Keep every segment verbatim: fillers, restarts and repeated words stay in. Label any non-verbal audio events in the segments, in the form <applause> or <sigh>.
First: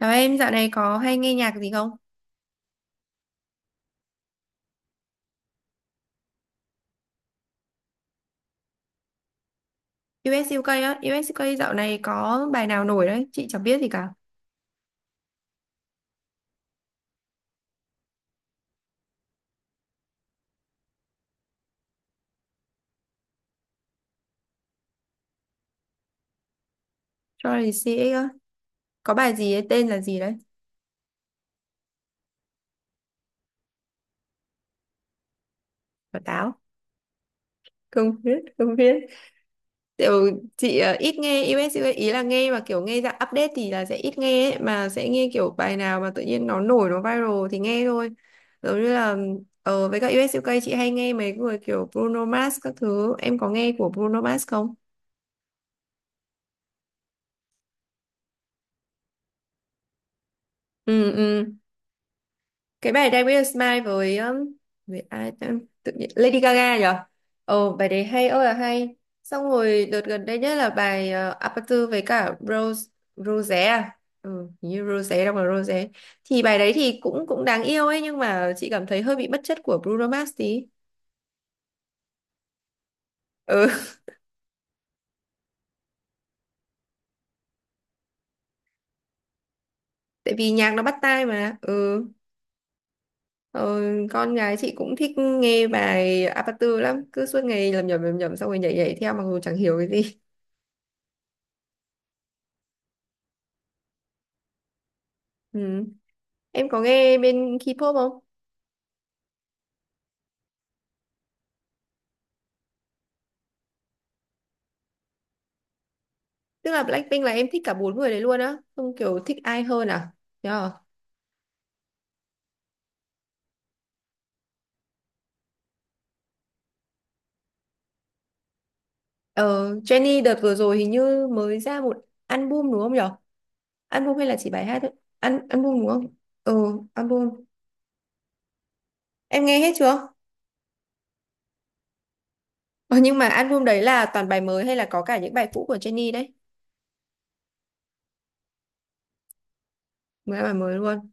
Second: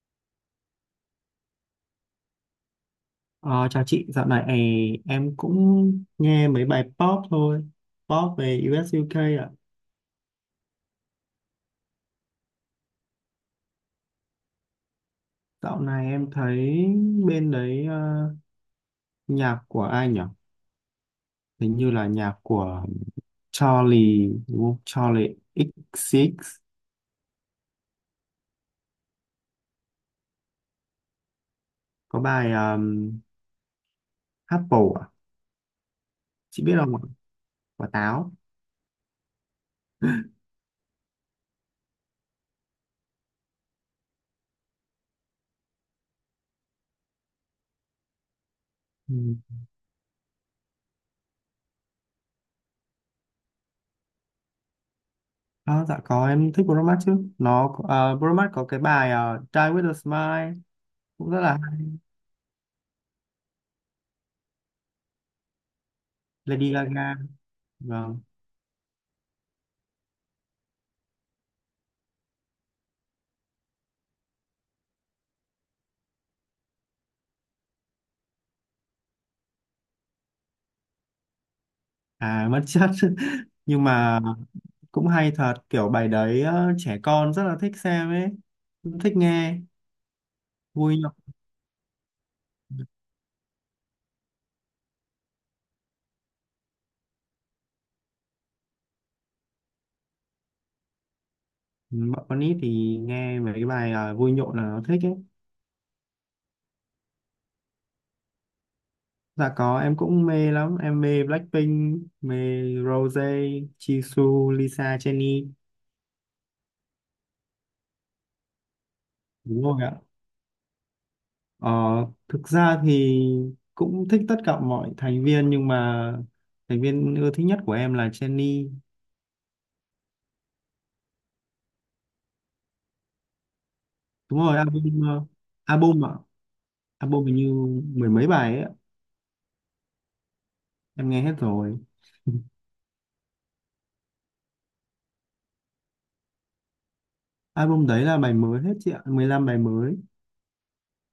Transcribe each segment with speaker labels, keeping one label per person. Speaker 1: Chào em, dạo này có hay nghe nhạc gì không?
Speaker 2: Ờ, chào chị, dạo này em cũng nghe mấy bài pop thôi, pop về u ét iu kê ạ.
Speaker 1: US UK á, US UK dạo này có bài nào nổi đấy, chị chẳng biết gì cả.
Speaker 2: Dạo này em thấy bên đấy, ờ, nhạc của ai nhỉ? Hình như là nhạc của Charlie, đúng không? Charlie ích xê ích,
Speaker 1: Charlie xê ích á, có bài gì ấy, tên là gì đấy?
Speaker 2: có bài um, Apple ạ.
Speaker 1: Quả táo.
Speaker 2: Chị biết không ạ? Quả
Speaker 1: Không
Speaker 2: táo.
Speaker 1: biết, không biết. Kiểu chị ờ, ít nghe diu ét u ca, ý là nghe mà kiểu nghe dạng update thì là sẽ ít nghe ấy, mà sẽ nghe kiểu bài nào mà tự nhiên nó nổi, nó viral thì nghe thôi. Giống như là
Speaker 2: Ừ.
Speaker 1: ờ, với cả u ét u ca chị hay nghe mấy người kiểu Bruno Mars các thứ, em có nghe của Bruno Mars không?
Speaker 2: À, dạ có, em thích Bruno Mars chứ. Nó, uh, Bruno Mars có cái bài ờ, Die With A Smile,
Speaker 1: Ừ
Speaker 2: cũng rất
Speaker 1: ừ,
Speaker 2: là hay.
Speaker 1: cái bài Dance with a Smile với um, với ai ta? Tự nhiên Lady
Speaker 2: Lady
Speaker 1: Gaga nhở.
Speaker 2: Gaga.
Speaker 1: Ồ, bài đấy
Speaker 2: Vâng.
Speaker 1: hay ơi là hay. Xong rồi đợt gần đây nhất là bài uh, Aperture với cả Rose. Rosé à, ừ, hình như Rosé đâu mà Rosé thì bài đấy thì cũng cũng đáng yêu ấy, nhưng mà chị cảm thấy hơi bị bất chất của Bruno Mars tí.
Speaker 2: À, mất chất <laughs>
Speaker 1: Ừ.
Speaker 2: nhưng mà cũng hay thật, kiểu bài đấy, ờ, trẻ con rất là thích xem ấy, cũng thích nghe,
Speaker 1: <laughs> Tại vì nhạc nó
Speaker 2: vui
Speaker 1: bắt
Speaker 2: nhộn.
Speaker 1: tai mà. Ừ. Ờ, con gái chị cũng thích nghe bài Aperture lắm, cứ suốt ngày lầm nhầm lầm nhầm xong rồi nhảy nhảy theo mặc dù chẳng hiểu cái gì.
Speaker 2: Ừ, bọn con nít thì nghe mấy cái bài ờ, vui nhộn là nó thích ấy.
Speaker 1: Ừ. Em có nghe bên K-pop không?
Speaker 2: Dạ có, em cũng mê lắm, em mê Blackpink, mê Rose, Jisoo, Lisa, Jennie.
Speaker 1: Tức là Blackpink là em thích cả bốn người đấy luôn á, không kiểu thích ai
Speaker 2: Đúng rồi
Speaker 1: hơn
Speaker 2: ạ.
Speaker 1: à? Yeah.
Speaker 2: Ờ, thực ra thì cũng thích tất cả mọi thành viên, nhưng mà thành viên ưa thích nhất của em là Jennie.
Speaker 1: Ờ, Jennie đợt vừa rồi hình như mới ra một album đúng không nhở? Album hay là
Speaker 2: Đúng
Speaker 1: chỉ
Speaker 2: rồi,
Speaker 1: bài hát
Speaker 2: album,
Speaker 1: thôi?
Speaker 2: ờ,
Speaker 1: Al album đúng
Speaker 2: album
Speaker 1: không?
Speaker 2: ạ.
Speaker 1: Ừ,
Speaker 2: Album
Speaker 1: album.
Speaker 2: hình như mười mấy bài ấy ạ.
Speaker 1: Em nghe hết chưa?
Speaker 2: Em nghe hết rồi. <laughs>
Speaker 1: Ờ, nhưng mà album đấy là toàn bài mới hay là có cả những bài cũ của Jennie đấy?
Speaker 2: Album đấy là bài mới hết, chị ạ, mười lăm bài mới.
Speaker 1: Mới, bài mới luôn.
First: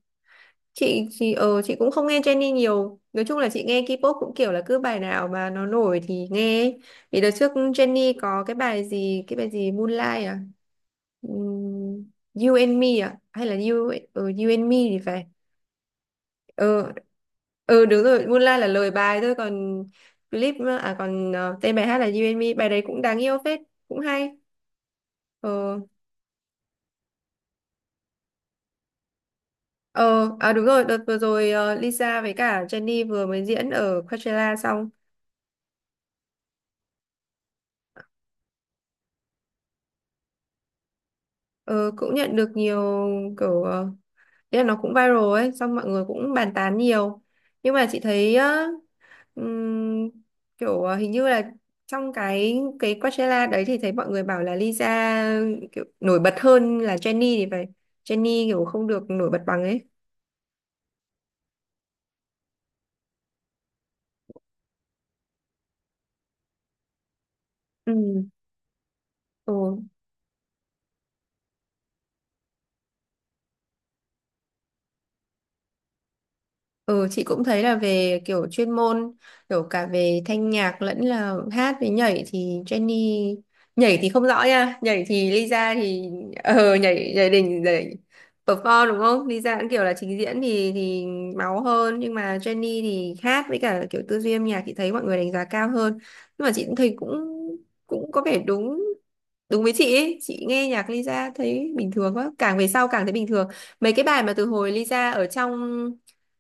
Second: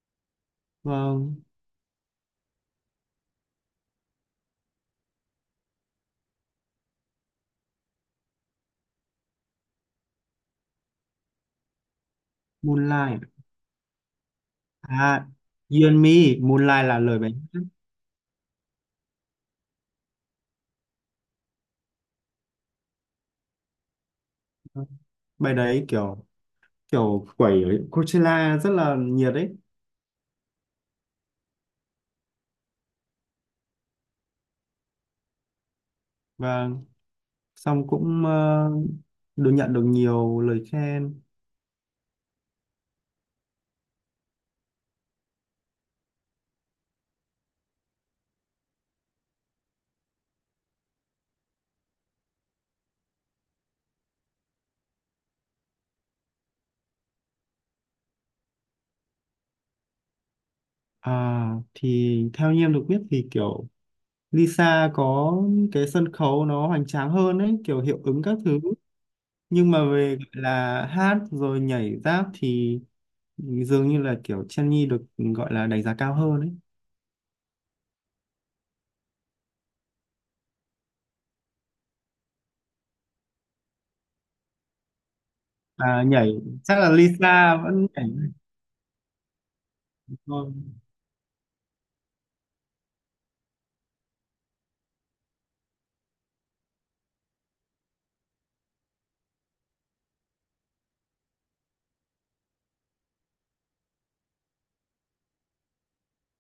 Speaker 1: chị chị
Speaker 2: Vâng.
Speaker 1: ờ chị cũng không nghe Jennie nhiều, nói chung là chị nghe K-pop cũng kiểu là cứ bài nào mà nó nổi thì nghe ấy. Thì đợt trước Jennie có cái bài gì, cái bài gì Moonlight à, Ừm, You and Me à
Speaker 2: Moonlight.
Speaker 1: hay là You ờ, You and Me thì
Speaker 2: À,
Speaker 1: phải.
Speaker 2: You and Me. Moonlight
Speaker 1: Ờ,
Speaker 2: là lời bài
Speaker 1: ừ đúng rồi, Moonlight là lời bài thôi, còn clip, à còn ờ, tên bài hát là You and Me, bài đấy cũng đáng yêu phết, cũng hay.
Speaker 2: hát. Bài
Speaker 1: Ờ,
Speaker 2: đấy kiểu, kiểu quẩy ở Coachella rất là nhiệt ấy.
Speaker 1: ờ, à đúng rồi, đợt vừa rồi ờ, Lisa với cả Jennie vừa mới diễn ở Coachella xong.
Speaker 2: Và xong cũng ờ, được nhận, được nhiều lời khen.
Speaker 1: Ờ, cũng nhận được nhiều kiểu ờ, ý là nó cũng viral ấy, xong mọi người cũng bàn tán nhiều, nhưng mà chị thấy á, ừm, kiểu ờ, hình như là trong cái cái Coachella đấy thì thấy mọi người bảo là Lisa kiểu nổi bật hơn là Jennie thì phải, Jennie kiểu không được nổi bật bằng ấy.
Speaker 2: À, thì theo như em được biết thì kiểu Lisa có cái sân khấu nó hoành tráng hơn ấy, kiểu
Speaker 1: Ừ.
Speaker 2: hiệu ứng các thứ. Nhưng mà
Speaker 1: Ừ.
Speaker 2: về gọi là hát rồi nhảy rap thì dường như là kiểu Jennie được gọi là đánh giá cao hơn ấy.
Speaker 1: Ừ, chị cũng thấy là về kiểu chuyên môn, kiểu cả về thanh nhạc lẫn là hát với nhảy thì Jenny, nhảy thì không rõ nha, nhảy thì Lisa
Speaker 2: À,
Speaker 1: thì
Speaker 2: nhảy
Speaker 1: ờ
Speaker 2: chắc là
Speaker 1: nhảy nhảy
Speaker 2: Lisa
Speaker 1: đình
Speaker 2: vẫn
Speaker 1: nhảy
Speaker 2: nhảy
Speaker 1: perform đúng không? Lisa cũng kiểu là trình diễn
Speaker 2: thôi.
Speaker 1: thì thì máu hơn, nhưng mà Jenny thì hát với cả kiểu tư duy âm nhạc chị thấy mọi người đánh giá cao hơn. Nhưng mà chị cũng thấy cũng cũng có vẻ đúng đúng với chị ấy. Chị nghe nhạc Lisa thấy bình thường quá, càng về sau càng thấy bình thường. Mấy cái bài mà từ hồi Lisa ở trong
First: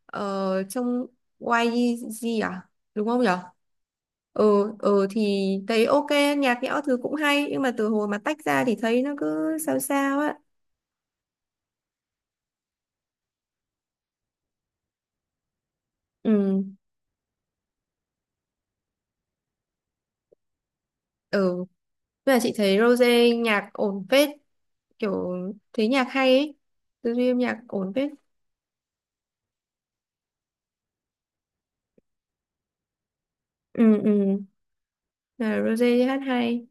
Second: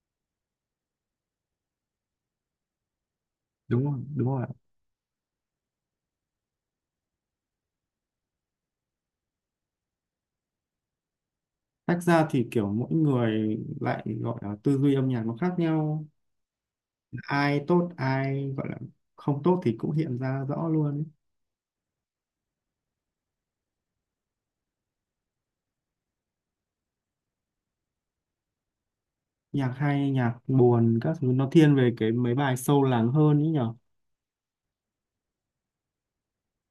Speaker 1: ờ, trong quy giê à đúng không nhở.
Speaker 2: Đúng rồi, đúng
Speaker 1: Ờ,
Speaker 2: rồi ạ.
Speaker 1: ờ thì thấy ok, nhạc nhẽo thứ cũng hay, nhưng mà từ hồi mà tách ra thì thấy nó cứ sao sao á.
Speaker 2: Tách ra thì kiểu mỗi người lại gọi là tư duy âm nhạc nó khác nhau,
Speaker 1: Ừ.
Speaker 2: ai tốt, ai gọi là không tốt thì cũng hiện ra rõ luôn ấy.
Speaker 1: Ừ, nhưng mà chị thấy Rose nhạc ổn phết, kiểu thấy nhạc hay ấy, tư duy âm nhạc ổn phết.
Speaker 2: Nhạc hay, nhạc buồn các thứ, nó thiên về cái mấy bài sâu lắng hơn ấy nhở.
Speaker 1: Ừ, ừ, là Rose hát hay,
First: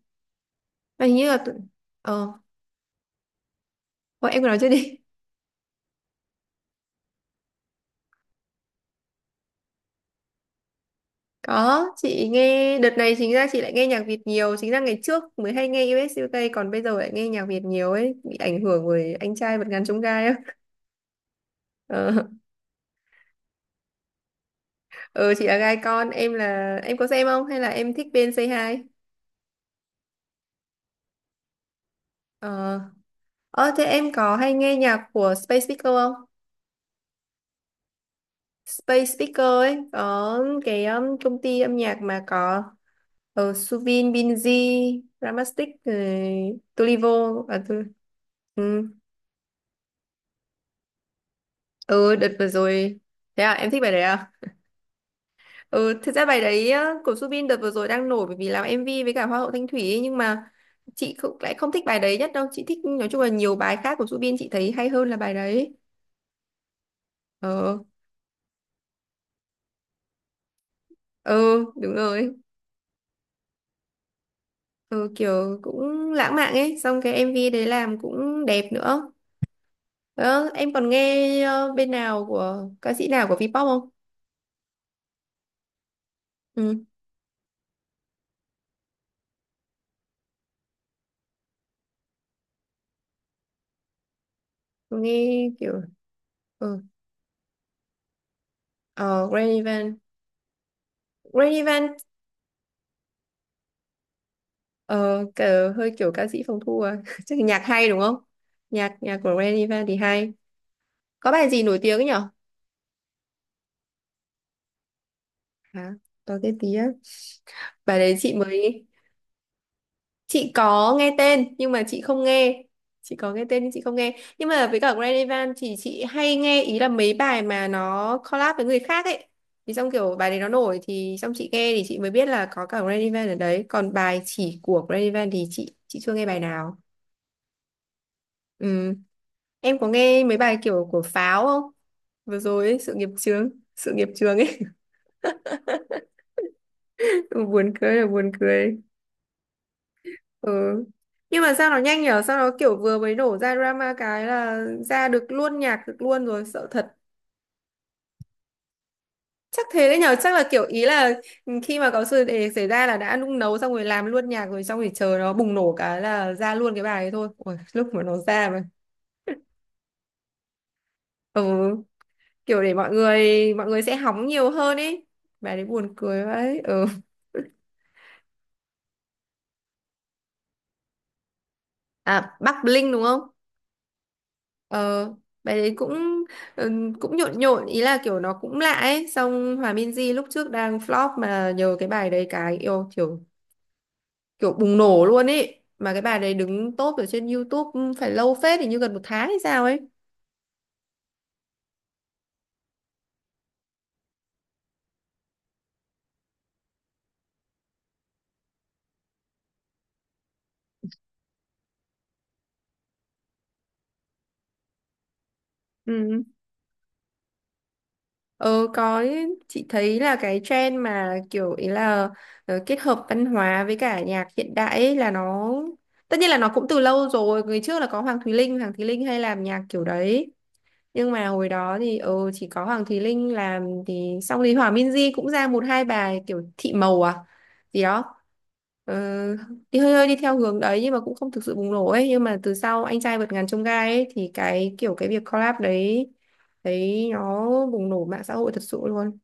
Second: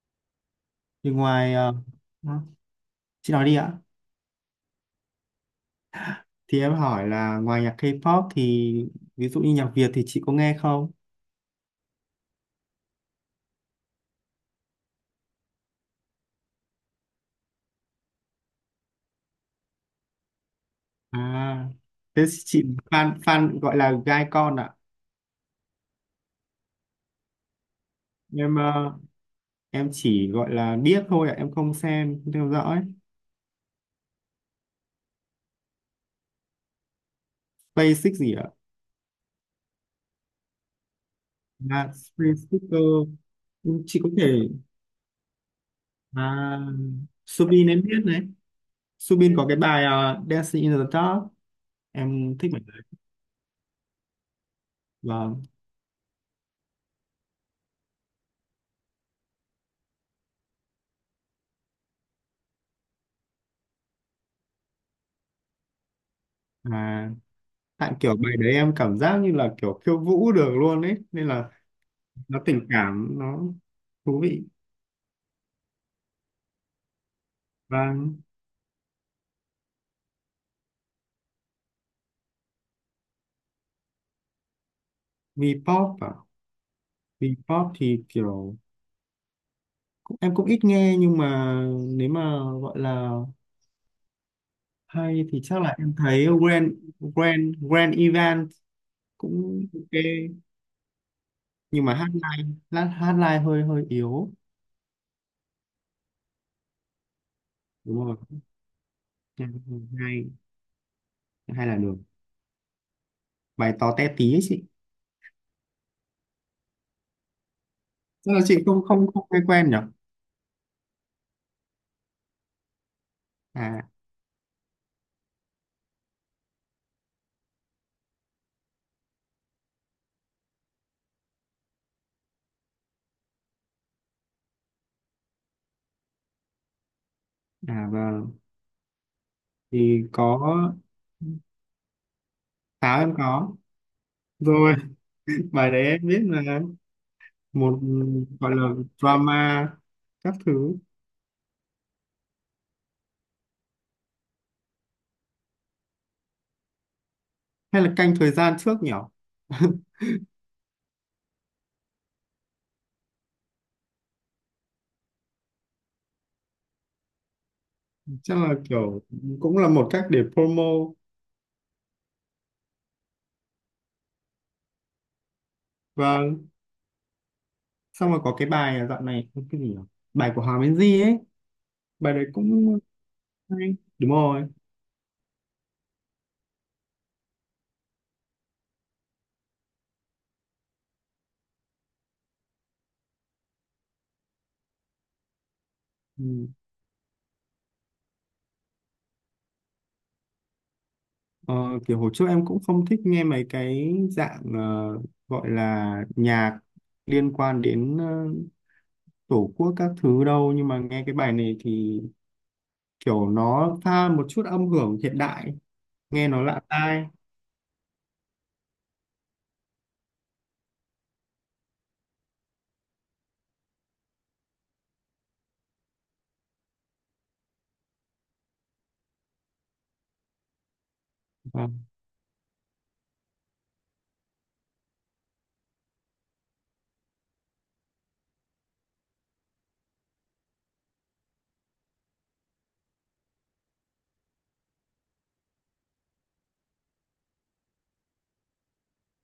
Speaker 1: mà
Speaker 2: Thì
Speaker 1: hình như là tự-
Speaker 2: ngoài ờ,
Speaker 1: ờ
Speaker 2: hả? Chị nói đi ạ.
Speaker 1: thôi em cứ nói trước đi.
Speaker 2: Thì em hỏi là ngoài nhạc K-pop thì ví dụ như nhạc Việt thì chị có nghe không?
Speaker 1: Có, chị nghe đợt này chính ra chị lại nghe nhạc Việt nhiều, chính ra ngày trước mới hay nghe diu ét diu kây còn bây giờ lại nghe nhạc Việt nhiều ấy, bị ảnh hưởng bởi anh trai vượt ngàn chông gai á.
Speaker 2: À,
Speaker 1: Ờ,
Speaker 2: thế chị fan fan gọi là gai con ạ.
Speaker 1: ờ, chị là gai con, em là em có xem không hay là em thích bên Say
Speaker 2: Em
Speaker 1: Hi?
Speaker 2: ờ, em chỉ gọi là biết thôi ạ, em không xem, không theo
Speaker 1: Ờ,
Speaker 2: dõi.
Speaker 1: ờ thế em có hay nghe nhạc của Space Speaker không?
Speaker 2: Basic gì ạ?
Speaker 1: Space Speaker ấy có cái um, công ty âm
Speaker 2: À,
Speaker 1: nhạc mà
Speaker 2: Space
Speaker 1: có
Speaker 2: Sticker.
Speaker 1: ờ,
Speaker 2: Ừ, chị có
Speaker 1: Suvin, Binz,
Speaker 2: thể,
Speaker 1: Ramastic, uh,
Speaker 2: à,
Speaker 1: Tulivo, à,
Speaker 2: Subin
Speaker 1: tu,
Speaker 2: em biết đấy.
Speaker 1: ừ.
Speaker 2: Subin có cái bài ờ, Dancing in the Dark,
Speaker 1: Ừ đợt
Speaker 2: em
Speaker 1: vừa
Speaker 2: thích bài đấy.
Speaker 1: rồi. Thế à em thích bài đấy à.
Speaker 2: Vâng.
Speaker 1: Ừ thực ra bài đấy á, của Subin đợt vừa rồi đang nổi, bởi vì làm em vi với cả Hoa hậu Thanh Thủy ấy. Nhưng mà chị không, lại không thích bài đấy nhất đâu, chị thích nói chung là nhiều bài khác của Subin chị thấy hay hơn là bài đấy.
Speaker 2: À,
Speaker 1: Ờ,
Speaker 2: tại kiểu bài đấy em cảm giác như là kiểu khiêu vũ được luôn ấy, nên là
Speaker 1: ừ đúng rồi.
Speaker 2: nó tình cảm, nó thú vị.
Speaker 1: Ừ, kiểu cũng lãng mạn ấy, xong cái em vê đấy
Speaker 2: Và
Speaker 1: làm cũng đẹp nữa. Ờ, em còn nghe ờ, bên nào của ca sĩ nào của Vpop không?
Speaker 2: V-pop à?
Speaker 1: Ừ,
Speaker 2: V-pop thì kiểu cũng, em cũng ít nghe, nhưng mà nếu mà gọi là hay thì
Speaker 1: nghe
Speaker 2: chắc là
Speaker 1: kiểu,
Speaker 2: em thấy Grand
Speaker 1: ừ.
Speaker 2: Grand Grand Event
Speaker 1: Ờ, Granny
Speaker 2: cũng ok,
Speaker 1: Van. Granny
Speaker 2: nhưng mà
Speaker 1: Van.
Speaker 2: hát live, lát hát live hơi hơi yếu.
Speaker 1: Ờ, cờ, hơi kiểu ca sĩ phòng thu à. <laughs> Chắc là nhạc hay đúng
Speaker 2: Đúng
Speaker 1: không?
Speaker 2: rồi,
Speaker 1: Nhạc nhạc của Ren Evan thì
Speaker 2: hay.
Speaker 1: hay. Có bài gì
Speaker 2: Hay là
Speaker 1: nổi
Speaker 2: được
Speaker 1: tiếng ấy nhở?
Speaker 2: bài to té tí ấy chị.
Speaker 1: Hả? Có cái tí á. Bài đấy
Speaker 2: Chắc
Speaker 1: chị
Speaker 2: là chị không
Speaker 1: mới,
Speaker 2: không không nghe quen nhỉ.
Speaker 1: chị có nghe tên nhưng mà chị không nghe. Chị có nghe tên nhưng chị
Speaker 2: À,
Speaker 1: không nghe. Nhưng mà với cả Ren Evan thì chị hay nghe ý là mấy bài mà nó collab với người khác ấy. Thì xong kiểu bài đấy nó nổi thì xong chị nghe thì chị mới biết là có cả Ren Evan ở đấy. Còn bài chỉ của Ren Evan thì chị chị chưa nghe bài nào.
Speaker 2: à, vâng,
Speaker 1: Ừ. Em có
Speaker 2: thì
Speaker 1: nghe mấy
Speaker 2: có,
Speaker 1: bài kiểu của Pháo không? Vừa rồi ấy, sự
Speaker 2: táo
Speaker 1: nghiệp
Speaker 2: em
Speaker 1: chướng,
Speaker 2: có
Speaker 1: sự nghiệp chướng ấy,
Speaker 2: rồi. <laughs> Bài đấy em biết mà.
Speaker 1: <laughs> buồn
Speaker 2: Một,
Speaker 1: cười là buồn
Speaker 2: gọi là
Speaker 1: cười.
Speaker 2: drama các
Speaker 1: Ừ.
Speaker 2: thứ.
Speaker 1: Nhưng mà sao nó nhanh nhở? Sao nó kiểu vừa mới nổ ra drama cái là ra được luôn nhạc được luôn rồi, sợ thật.
Speaker 2: Hay là canh thời gian trước nhỉ? <laughs>
Speaker 1: Chắc thế đấy nhở, chắc là kiểu ý là khi mà có sự để xảy ra là đã nung nấu xong rồi làm luôn nhạc rồi xong rồi chờ nó bùng nổ cái là ra luôn cái bài ấy thôi. Ôi, lúc mà nó
Speaker 2: Chắc
Speaker 1: ra
Speaker 2: là
Speaker 1: mà.
Speaker 2: kiểu cũng là một cách để promo.
Speaker 1: Ừ, kiểu để mọi người mọi người sẽ hóng nhiều hơn ấy. Bài đấy buồn cười
Speaker 2: Và
Speaker 1: vậy. Ừ.
Speaker 2: xong rồi có cái bài, à, dạo này cái gì nhỉ, bài của Hoàng Minh Di ấy, bài đấy
Speaker 1: À, Bắc
Speaker 2: cũng
Speaker 1: Bling đúng không?
Speaker 2: hay. Đúng rồi.
Speaker 1: Ờ, bài đấy cũng, ừ, cũng nhộn nhộn, ý là kiểu nó cũng lạ ấy, xong Hòa Minzy lúc trước đang flop mà nhờ cái bài đấy cái yêu kiểu kiểu bùng nổ luôn ấy. Mà cái bài đấy
Speaker 2: Ừ.
Speaker 1: đứng top ở trên YouTube phải lâu phết thì như gần một tháng hay sao ấy.
Speaker 2: Ờ, kiểu hồi trước em cũng không thích nghe mấy cái dạng ờ, gọi là nhạc liên quan đến ờ, tổ quốc các thứ đâu, nhưng mà nghe cái bài này thì kiểu nó pha một chút âm hưởng hiện đại,
Speaker 1: Ừ.
Speaker 2: nghe nó lạ tai.
Speaker 1: Ờ có ý, chị thấy là cái trend mà kiểu ý là ờ, kết hợp văn hóa với cả nhạc hiện đại ấy là nó tất nhiên là nó cũng từ lâu rồi, người trước là có Hoàng Thùy Linh, Hoàng Thùy Linh hay làm nhạc kiểu đấy, nhưng mà hồi
Speaker 2: À,
Speaker 1: đó thì ừ chỉ có Hoàng Thùy Linh làm thì xong thì Hòa Minzy cũng ra một hai bài kiểu thị màu à gì đó. Ờ, đi hơi hơi đi theo hướng đấy nhưng mà cũng không thực sự bùng nổ ấy, nhưng mà từ sau anh trai vượt ngàn chông gai ấy thì cái kiểu cái việc collab đấy, đấy nó bùng nổ mạng xã hội thật sự luôn.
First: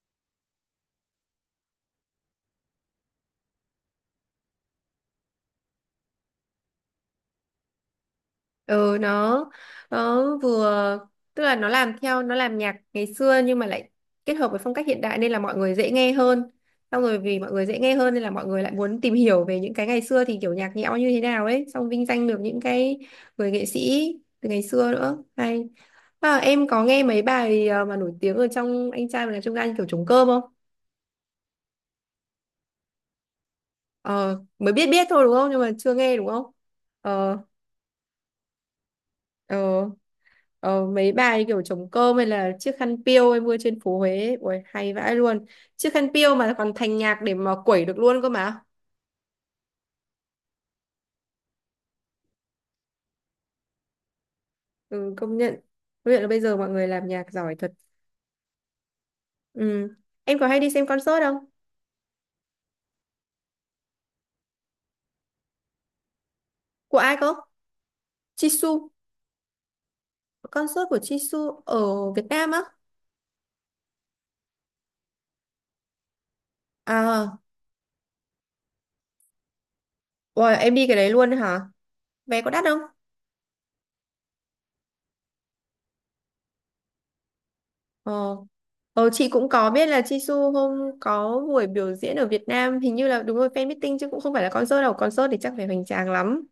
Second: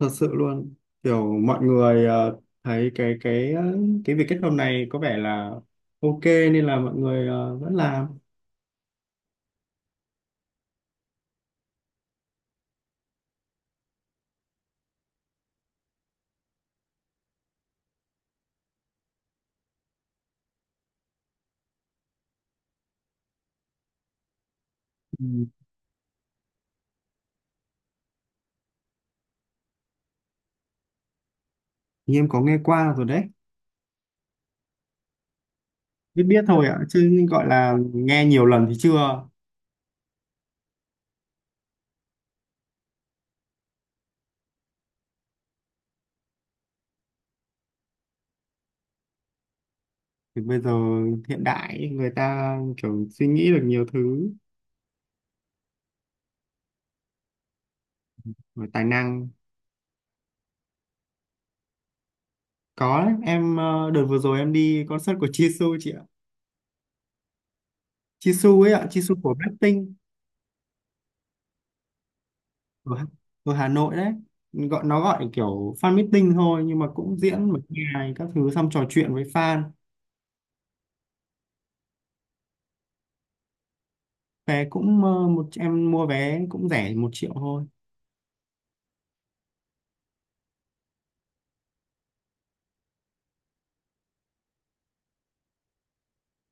Speaker 2: thật sự luôn, kiểu mọi người ờ, thấy cái cái ờ, cái việc kết hôn này có vẻ là ok, nên là mọi người ờ, vẫn làm.
Speaker 1: Ừ nó nó vừa, tức là nó làm theo, nó làm nhạc ngày xưa nhưng mà lại kết hợp với phong cách hiện đại nên là mọi người dễ nghe hơn, xong rồi vì mọi người dễ nghe hơn nên là mọi người lại muốn tìm hiểu về những cái ngày xưa thì kiểu nhạc nhẽo như thế nào ấy, xong vinh danh được những cái người nghệ sĩ từ ngày xưa nữa
Speaker 2: Ừ.
Speaker 1: hay. À, em có nghe mấy bài ờ, mà nổi tiếng ở trong anh trai và trong anh kiểu trống cơm không.
Speaker 2: Thì em có nghe qua rồi đấy.
Speaker 1: Ờ mới biết biết thôi đúng không nhưng mà chưa nghe
Speaker 2: Biết
Speaker 1: đúng
Speaker 2: biết
Speaker 1: không.
Speaker 2: thôi ạ, chứ
Speaker 1: Ờ,
Speaker 2: gọi là nghe nhiều lần thì chưa.
Speaker 1: ờ. Ờ, mấy bài kiểu trống cơm hay là chiếc khăn piêu em mua trên phố Huế ấy. Ui, hay vãi luôn, chiếc khăn piêu mà còn thành nhạc để mà quẩy được luôn cơ mà.
Speaker 2: Thì bây giờ hiện đại ấy, người ta kiểu suy nghĩ được nhiều thứ
Speaker 1: Ừ, công nhận, công nhận là bây giờ mọi người làm nhạc giỏi thật.
Speaker 2: và tài năng.
Speaker 1: Ừ. Em có hay đi xem concert không?
Speaker 2: Có đấy, em ờ, đợt vừa rồi em đi concert của Jisoo chị ạ.
Speaker 1: Của ai cơ?
Speaker 2: Jisoo ấy
Speaker 1: Jisoo,
Speaker 2: ạ, Jisoo của Blackpink.
Speaker 1: concert của Jisoo ở Việt Nam á.
Speaker 2: ở, Hà- Ở Hà Nội đấy, gọi nó gọi kiểu fan meeting thôi, nhưng mà cũng
Speaker 1: À,
Speaker 2: diễn một ngày các thứ, xong trò chuyện với fan.
Speaker 1: ui, em đi cái đấy luôn hả? Vé có đắt không?
Speaker 2: Vé cũng, ờ, một, em mua vé cũng rẻ, một triệu thôi.
Speaker 1: Ờ. Ờ chị cũng có biết là Jisoo hôm có buổi biểu diễn ở Việt Nam hình như là đúng rồi fan meeting chứ cũng không phải là concert đâu, concert thì chắc phải hoành tráng lắm.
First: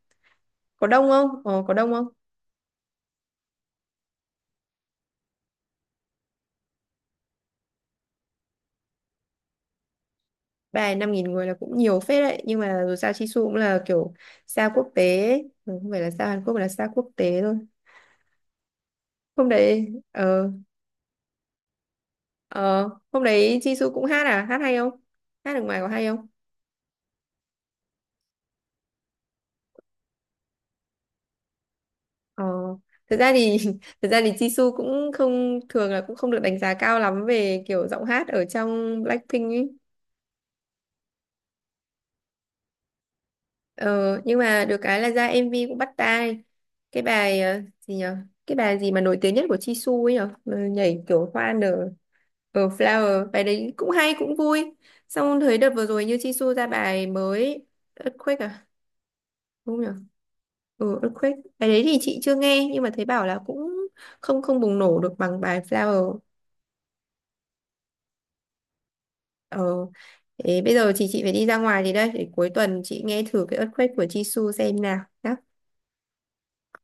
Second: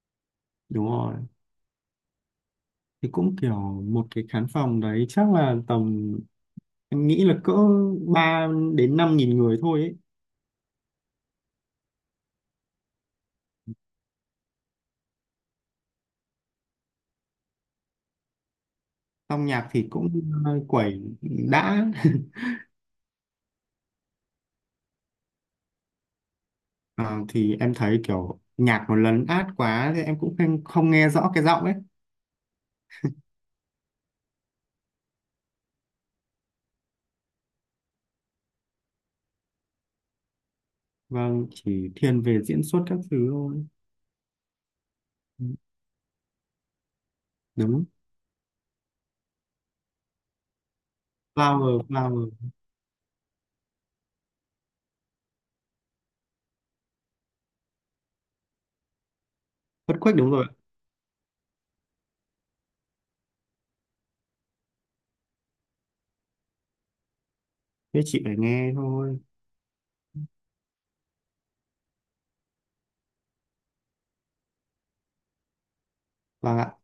Speaker 1: Có
Speaker 2: Đúng
Speaker 1: đông
Speaker 2: rồi.
Speaker 1: không? ờ, có đông không?
Speaker 2: Thì cũng kiểu một cái khán phòng đấy chắc là tầm, em nghĩ là cỡ ba đến năm nghìn người thôi ấy.
Speaker 1: Ba năm nghìn người là cũng nhiều phết đấy, nhưng mà dù sao Jisoo cũng là kiểu sao quốc tế ấy. Ừ, không phải là sao Hàn Quốc mà là sao quốc tế thôi.
Speaker 2: Xong
Speaker 1: Hôm
Speaker 2: nhạc thì
Speaker 1: đấy
Speaker 2: cũng
Speaker 1: ờ,
Speaker 2: ờ, quẩy đã. <laughs>
Speaker 1: ờ hôm đấy Jisoo cũng hát à, hát hay không, hát được ngoài có hay không?
Speaker 2: Ờ, thì em thấy kiểu nhạc nó lấn át quá thì em cũng không, không nghe rõ cái giọng ấy.
Speaker 1: Ờ thực ra thì <laughs> thực ra thì Jisoo cũng không thường là cũng không được đánh giá cao lắm về kiểu giọng hát ở trong Blackpink ấy.
Speaker 2: Vâng, chỉ thiên về diễn xuất các thứ thôi.
Speaker 1: Ờ, nhưng mà được cái là ra
Speaker 2: Ừ,
Speaker 1: em vi cũng bắt tai. Cái bài ờ,
Speaker 2: đúng.
Speaker 1: gì nhở, cái bài gì mà nổi tiếng nhất của Jisoo ấy nhở. Ờ, nhảy kiểu hoa
Speaker 2: Flower,
Speaker 1: nở,
Speaker 2: Flower.
Speaker 1: ở Flower, bài đấy cũng hay cũng vui. Xong thấy đợt vừa rồi như Jisoo ra bài mới Earthquake à đúng không nhở.
Speaker 2: Earthquake, đúng rồi ạ.
Speaker 1: Ừ, Earthquake bài đấy thì chị chưa nghe nhưng mà thấy bảo là cũng không không bùng nổ được bằng bài Flower.
Speaker 2: Thế chị phải nghe thôi.
Speaker 1: Ờ, thế bây giờ chị chị phải đi ra ngoài thì đây để cuối tuần chị nghe thử cái Earthquake của Jisoo xem nào nhá.
Speaker 2: Vâng ạ.